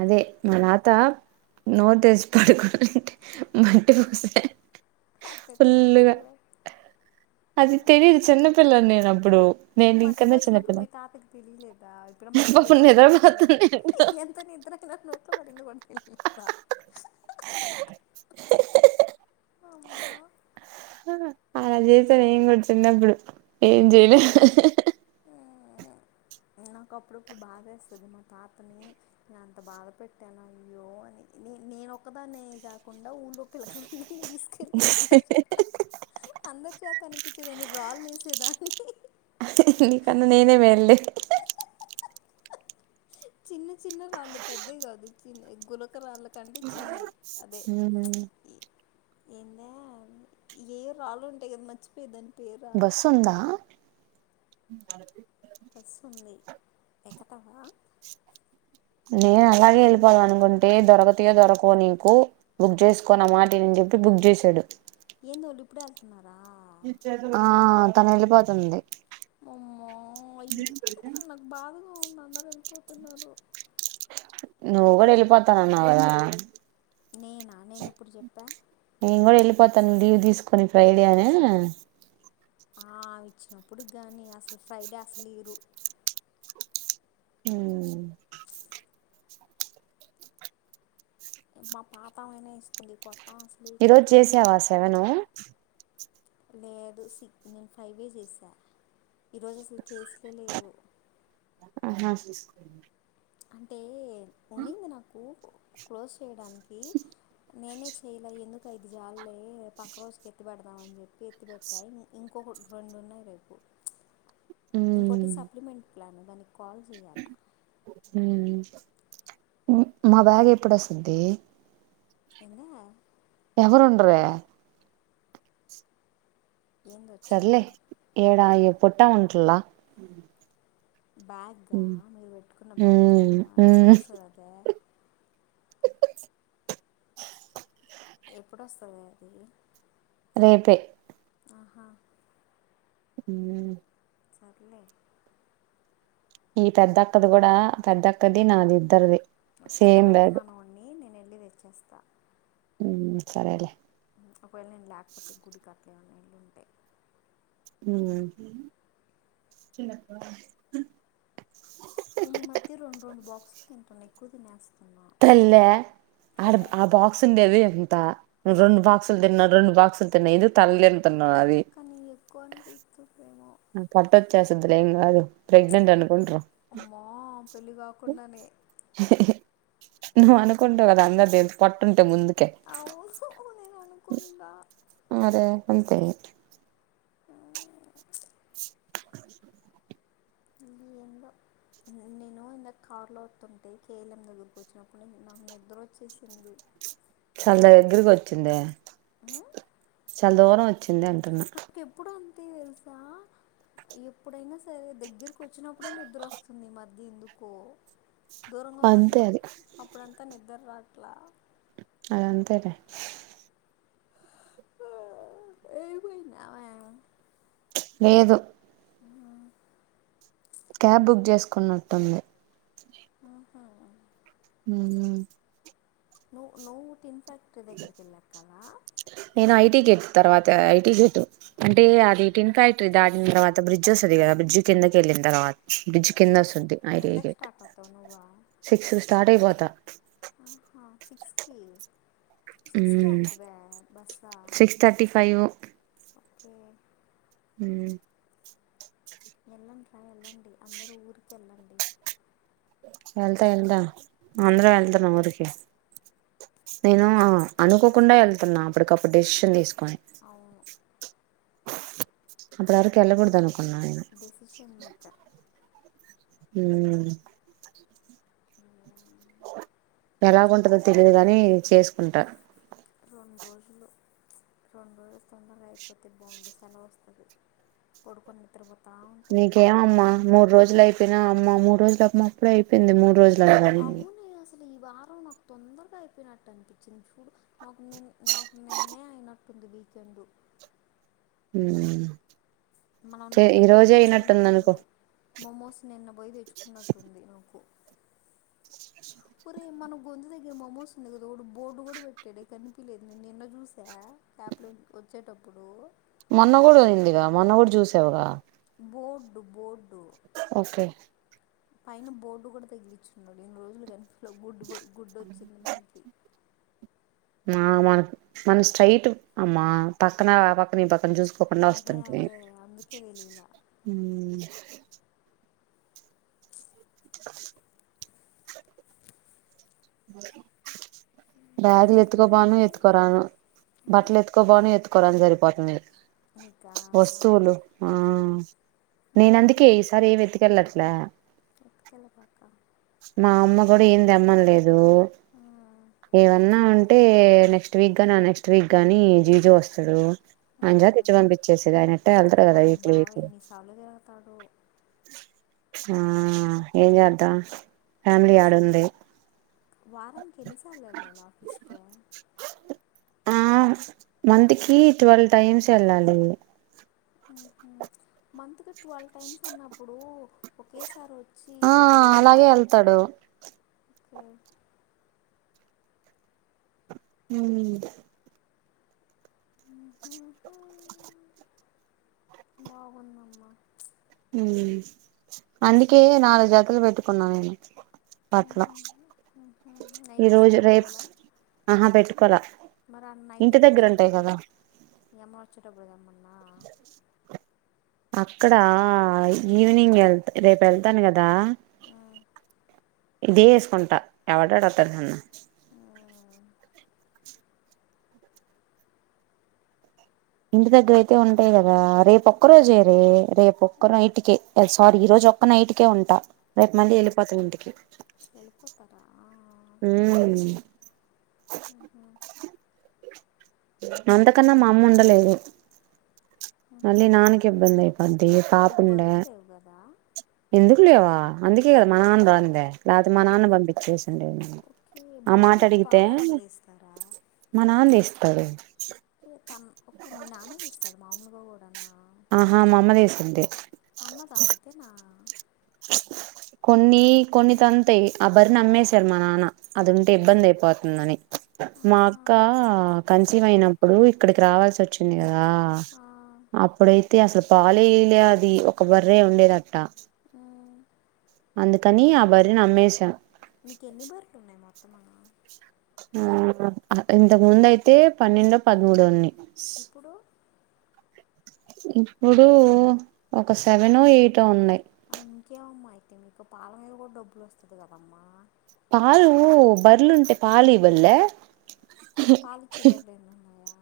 అదే మా నాత నో తెచ్చి పడుకుంటే మంటి పోస్త అతిట్ట బుచ్చల అది తెలీదు చిన్నపిల్లని నేను అప్పుడు నేను నువ్వు మట్టి నీకన్నా పోసినప్పుడు చిన్నపిల్ల మీ తాతకి తెలియలేదా ఈ పిల్ల మట్టి పాపం పోసింది ఊసరని నిద్రపోతుంది ఎంత నిద్రనా నోట్లో ఎట్ల పడింది అని తెలియదా అమ్మ అలా చేసాను నేను కూడా చిన్నప్పుడు ఏం చేయలే నాకు అప్పుడప్పుడు బాధేస్తుంది మా తాతని నే అంత బాధ పెట్టాను అయ్యో అని నే నేనొక్కదానే కాకుండా ఊళ్ళో పిల్లకాయల తీసుకెళ్తా అందరి చేత అందరి చేతని పిచ్చేదాని రాళ్ళు వేసేదాన్ని నీ కన్నా నేనే మేలులే చిన్న చిన్న రాళ్ళు పెద్దవి కాదు చిన్న గులక రాళ్ళ కంటే చిన్నవి ఉహు ఏందే ఏ రాళ్ళు ఉంటాయి కదా మర్చిపోయేదాన్ని బస్సు ఉందా బస్సు ఉంది ఎక్కతావా నేను అలాగే వెళ్ళిపోవాల అనుకుంటే దొరకతివో దొరకువో నీకు బుక్ చేసుకో నామాట విని చెప్పి బుక్ చేసాడు ఏందోళ్ళు ఇప్పుడే వెళ్తున్నారా ఆ తను వెళ్ళిపోతుంది అమ్మో అయి ఉహు ఉహు నాకు బాధగా ఉంది అంద వెళ్ళిపోతున్నారు నువ్వు కూడా వెళ్ళిపోతానన్నావా నేనా నేను ఎప్పుడు చెప్పా త తను లీవ్ తీసుకొని ఫ్రైడే అనా ఆ ఆమె ఇచ్చినప్పుడు కానీ అసలు ఫ్రైడే అసలు ఇరు హుం మా పాతాయినే ఇస్తుంది కొత్త అసలు ఈ ఇట్లా రోజు చేసే ఆస సెవెను లేదు సిక్ నేను ఫైవ్ ఏ చేసా ఈరోజు అసలు కేసులే లేవు ఆహా అంటే ఉన్నింది నాకు క్లోజ్ చేయడానికి నేనే చేయలే ఎందుకు ఐదు జాలలే పక్క రోజుకి ఎత్తి పెడదామని చెప్పి ఎత్తి పెట్టా ఇంకొక రెండు ఉన్నాయి రేపు ఇంకోటి సప్లిమెంట్ ప్లాన్ దానికి కాల్ చేయాలా హమ్ మా బ్యాగ్ ఎప్పుడోస్తది ఎందా ఎవరుండరు ఏంది సర్లే వచ్చేదే ఏడాయవు పొట్టా ఉంటలా బ్యాగ్గా మీరు పెట్టుకున్న బ్యాగ్గా మ్మ్ మ్మ్ ఎప్పుడుొస్తుంది అదే ఎప్పుడుస్తుంది అది రేపే ఆహా ఉ చర్లే ఈ పెద్దక్కది కూడా పెద్దక్కది నాది ఇద్దరిది కింద సేమ్ బ్యాగ్ పెట్టేమను వాణ్ణి నేను వెళ్ళి తెచ్చేస్తా సరే అలేే ఒకవేళ నేను లేకపోతే గుడి కా అట్టలే ఉన్నాడి ఉంటాయి చిన్న నేను ఈ మధ్య రెండు రెండు బాక్సులు తింటున్న ఎక్కువ తినేస్తును తల్లే ఆ ఆ బాక్స్ ఉండేది ఎంత రెండు బాక్సులు తిన్నా రెండు బాక్సులు తిన్నా ఇద తల్ కానీ ఎక్కువ అనిపిస్తూ ప్రేమో పట్ట వచ్చ చేసదలేిం అదు ప్రెగ్నంట్ అ పంట అమ్మా పెళ్ళి కాకుండానే నువ్వు అనుకుంటావు కదా అంద ద పట్టుంటే ముందు అవుఊ సో ఉ ననునుకుడాా అదే అంతే ఆ ఎంద నేను ఇందా కారులో వస్తుంటే కేలం దగ్గరకు వచ్చినప్పుడు నాకు నిద్ద్ర వచ్చేసింది చాల ద దగ్గరకి వచ్చింది ఆ దూరంచ్చ వచ్చింది అంటున్నా అతే తెలుసా ఎప్పుడైనా సరే దగ్గరకు వచ్చినప్పుడే నిద్ర వస్తుంది మది ఎందుకో దూరంగా అంతే ఉన్నంత అది అప్పుడంతా నిద్ర రా ఇలా అదంతే ర ఏ మయినా లేదు క్యాబ్ బుక్ చేసుకున్నట్టుంది ఆహా హ న న తన్ నేను ఐటి గెట్ తర్వాత ఐటీ గేటు అంటే అది టిన్ ఫ్యాక్టరీ దాటిన తర్వాత బ్రిడ్జ్ వస్తుంది కదా బ్రిడ్జ్ కిందకి వెళ్ళిన తర్వాత బ్రిడ్జ్ కింద సది ఐడి ఎంతకు గెట్ స్టార్ట్ అవుతావు సిక్స్ స్టార్ట్ అయిపోతు ఆహా సిక్స్ కి సిక్సకే అంటివా బస్ సిక్స్ థర్టీ ఫైవ్ హ్మ్ వెళ్ళండి రా వెళ్ళండి అందరూ ఊరికెళ్ళండి వెళ్తా వెళ్తా అందరం వెళ్దాం ఊరికి నేను అనుకోకుండా వెళ్తున్నా అప్పటికప్పుడు డెషిషన్ తీసుకు అ అవును అప్పుడు వరకి ఎళ్లా కూడాడుదనుకున్నాను డెసిషన్ మేకర్ హ ఎలాగుంటందో తెలీదు గాని చేసుకుంటా రెండు రోజులు రెండు రోజులు తొందరగా అయిపోతే బాగుడు సెలవు వస్తుంది పడుకు నిత్ర్రపో నీకేమమ్మా మూడు రోజులు అయిపోయినా అమ్మ మూ రోజు తప్పుడ అయింది మూడు రోజులు అనగానే అవునే అసలు ఈ వారం నాకు తొందరగా అయిపోయినట్టు అనిపించింది చూడు నాకు నిన్న నాకు నిన్నే అయినట్టుంది వీకెండ్ ఉ మనం నిన్న పోయి అనుకో తెచ్చుకున్నట్టుంది మోమోస్ నిన్న పోయి తెచ్చుకున్నట్టుంది నాకు ఒరే మన గొంతు దగ్గర మమోస్ ఉంది కదా ఒక బోర్డు కూడా పెట్టాడు కనిపలేదు నేను నిన్న చూసా యాప్లో వచ్చేటప్పుడు మొన్నగూడ అయిందిగా మొన్నగూడు చూసావుగా బోర్డ్డు బోర్డ్డు ఓకే పైన బోర్డు కూడా తగిలిచ్చున్నాడు ఎన్ని రోజులు కానీ లో గుడ్ గుడ్ వచ్చింది మ ఇకి ఆ మన మన స్ట్రైట్ అమ్మా పక్కన ఆ పక్కన ఈ పక్క పని చూసుకోకుండా అదే వస్తుంటిమీ అదే అందుకే తెలియలా బ బ్యాగులు ఎత్తుకోబాను ఎత్తుకోరాను బట్టలు ఎత్తుకో బాను ఎత్తు సరిపోతు నీకా వస్తువులు నేన అందుకే ఈసారి ఏం వెతికి వెళ్ళా లా ఎకల పక మా అమ్మ కూడా ఏం తేమ్మంలేదు ఏ ఏవన్నా ఉం టే నెక్స్ట్ వీక్ గాని ఆ నెక్స్ట్ వీక్ గాని జిజె వస్తాడు అంజా తెచ్చి పంపించేసది ఆయన అట్టే వెళ్తారు కదా మమ్మీ వీటిలు బావ వీట్లు ఎన్నిసార్లు తిరుగుతాడు ఆ ఏజద్దా ఫ్యామిలీ ఆడుంది వారం క ఎన్నిసాలన్నాను ఆఫీస్ క ఆ మంత్ కి ట్వెల్వ్ టైమ్స్ వెళ్ళాలి మంతగా ట్వెల్వ్ టైమ్స్ అన్నప్పుడు ఒకేసారి వచ్చి ఆ ఒక రెండు అ అలాగే వెళ్తాడు హ బాగుందమ్మ అందుకే నాలుగు జాతలు పెట్టుకున్నా నేను బట్టలు నైట్ ఈ డ్రెస్లో రోజు రేపు పెట్టుకోవాల ఆహా పెట్టుకోలా మరి అన్న నైట్ ఇంటి ఏం దగ్గర ఉంటాయి వేసుకుంటాం కదా ఏమ వచ్చేటప్పుదమ్మన్నా అక్కడ ఆ ఈవనింగ్ వెళ్ రేపు వెళ్తాను కదా ఇదే వేసుకుంటా ఎవడ అడతారు సన్న ఆ ఇంటి దగ్గరయితే ఉంటాయి కదా రేపు ఒక్క రోజే రే రేపు ఒక్క నైటికే సారీ ఈ రోజు ఒక్క నైటికే ఉంటా రేపు మళ్ళీ వెళ్ళిపోతాం ఇంటికి వెళ్ళిపోతారా అంతకన్నా మా అమ్మ ఉండలేదు ఆహా మళీ నాకి ఇబ్బందియి పాతీ మీకు పాపుండ బర్రెలు లేవు కదా ఎందుకులివా అందుకే కదా మనంట రా అంద లేకపోతే మా ఓ నాన్న పంపించేసిండే ఓకే ఆ మాట బర్రెలకు అడిగితే పాలు ఎవరు తీస్తారా మా నాన్న ఇస్త తాే త ఓే మీ నానేది ఇస్తాడు మామూలుగా కూడానా ఆహా మామదేశంట తన్నదా అయితేనా కొన్ని కొన్ని తంతయి ఆ బరి నమ్మేసారు మా నాన్న అది ఉంటే ఇబ్బంది అయిపోతుందని మా ఆహా అక్క కంచీం అయినప్పుడు ఇక్కడికి రావాసిచ్చింది కదా ఆ, అప్పుడ ఇతిహస పాలేలే అది ఒక బర్రే ఉండేదట్ట ఉ అందుకని ఆ బరి నమ్మేస మీకెన్ని బర్లున్నాయి మాక్ ఆ ఇంతకు ముందు అయితే పన్నెండో పద్దుమూడో ఉన్నయ్ ఇప్పుడు ఇప్పుడు ఒక సెవెనో ఎయిటో ఉన్నయ్ అ ఇంకేవమ్మా అయితే మీకు పాలమీద కూడా డబ్బులు వస్తది కదమ్మా పాలు బర్లుంటే పాలు ఇవల్లే పాలిచ్చే బర్లే ఎన్నున్నాయా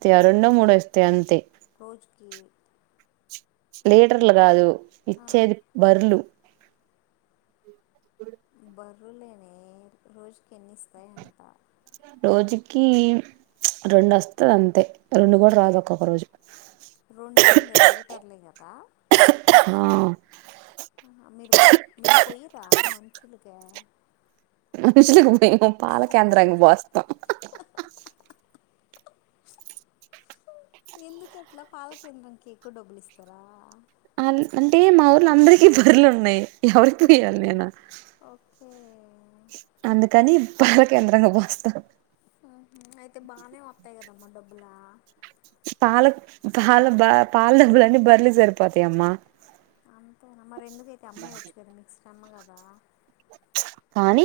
ఇగ రెండో మూడో ఇస్తయి అంతే రోజుకి లీటర్లు కాదు ఆ, ఇచ్చేది బర్లు బర్రులేనే రోజుకి ఎన్ని ఇస్తాయి అంట రోజుకి రెండు వస్తది అంతే రెండు కూడా రాదు ఒక్కొక రోజు రెండు ఏందే లీటర్లే కదా ఆ ఆహా కా అ మేము పాల కేేంద్రంగా పోస్తాం ఎందుకట్ల పాల కేేంద్రానికి ఎక్కువ డబ్బులు ఇస్తారా అంటే మా ఊర్లు అందరికీ బర్లు ఉన్నాయి ఎవరికి ఆ వేయాల నేను ఓకే అందుకని పాల కేంద్రంగా పోస్తాం ఆహ అయితే బానే ఉంటై కదా అమ్మ డబ్బులా పాల పాల బ పాల బ్లని బర్లి సరిపోతయ అమ్మా అంతేన మరి ఎందుకైతే అమ్మేయచ్చు కదా మిక్స్ అమ్మగదా కానీ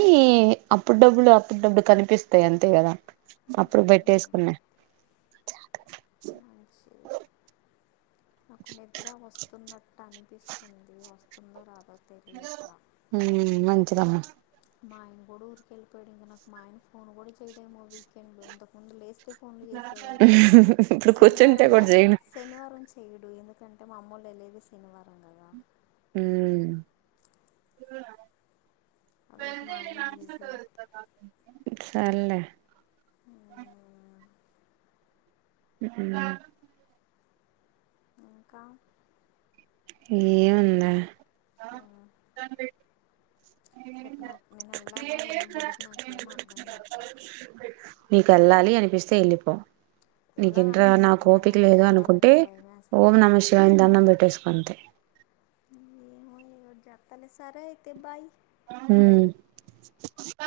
అప్పుడు డబ్బులు అప్పుడు డబ్బులు కనిపిస్తాయి అంతే కదా అప్పుడు ఉహు పెట్టేసుకున్నా మంచిది నాకు నిద్ర వస్తున్నట్ ట్టనిపిస్తుంది వస్తుందో రాదో హలో తెలియట్లా ఉ మం చ్చదమ మా ఆయన కూడా ఊరికి వెళ్ళిపోయాడు. ఇంక నాకు మా ఆయన ఫోన్ కూడా చేయడేమో వీకెండ్. ఇంతకు ముందు లేస్తే ఫోన్లు చేసేవాడు ఇప్పుడు కూర్చుంటే శనివారము కూడా శనివారం చేయడు ఎందు ఎందుకంటే మా అమ్మోలు వెళ్లేది శనివారం కదాండి ఊ ఆ రోజు వెద మా ఆయన బిజీ నన్సకరుా స అాలే అ అ ఇంకా ఏ ఉందా ఆ చట్ రేపు నాకు నేను వెళ్ళాలా లేదా గుడికి నాకేం అర్థం కావట్లా నీకు వెళ్ళాలి అని ప అలిపో నీక ఇంట నా వెళ్ళాలనిపిస్తుంది కానీ కోఓపిక ఒకటే లేదు అనుకుంటే వెళ్ళాలంటే భయం ఓం వేస్తుంది నమశివని దన్నం పెట్టేసుకుంతే జతాల సారా ఇయితే బాయి హ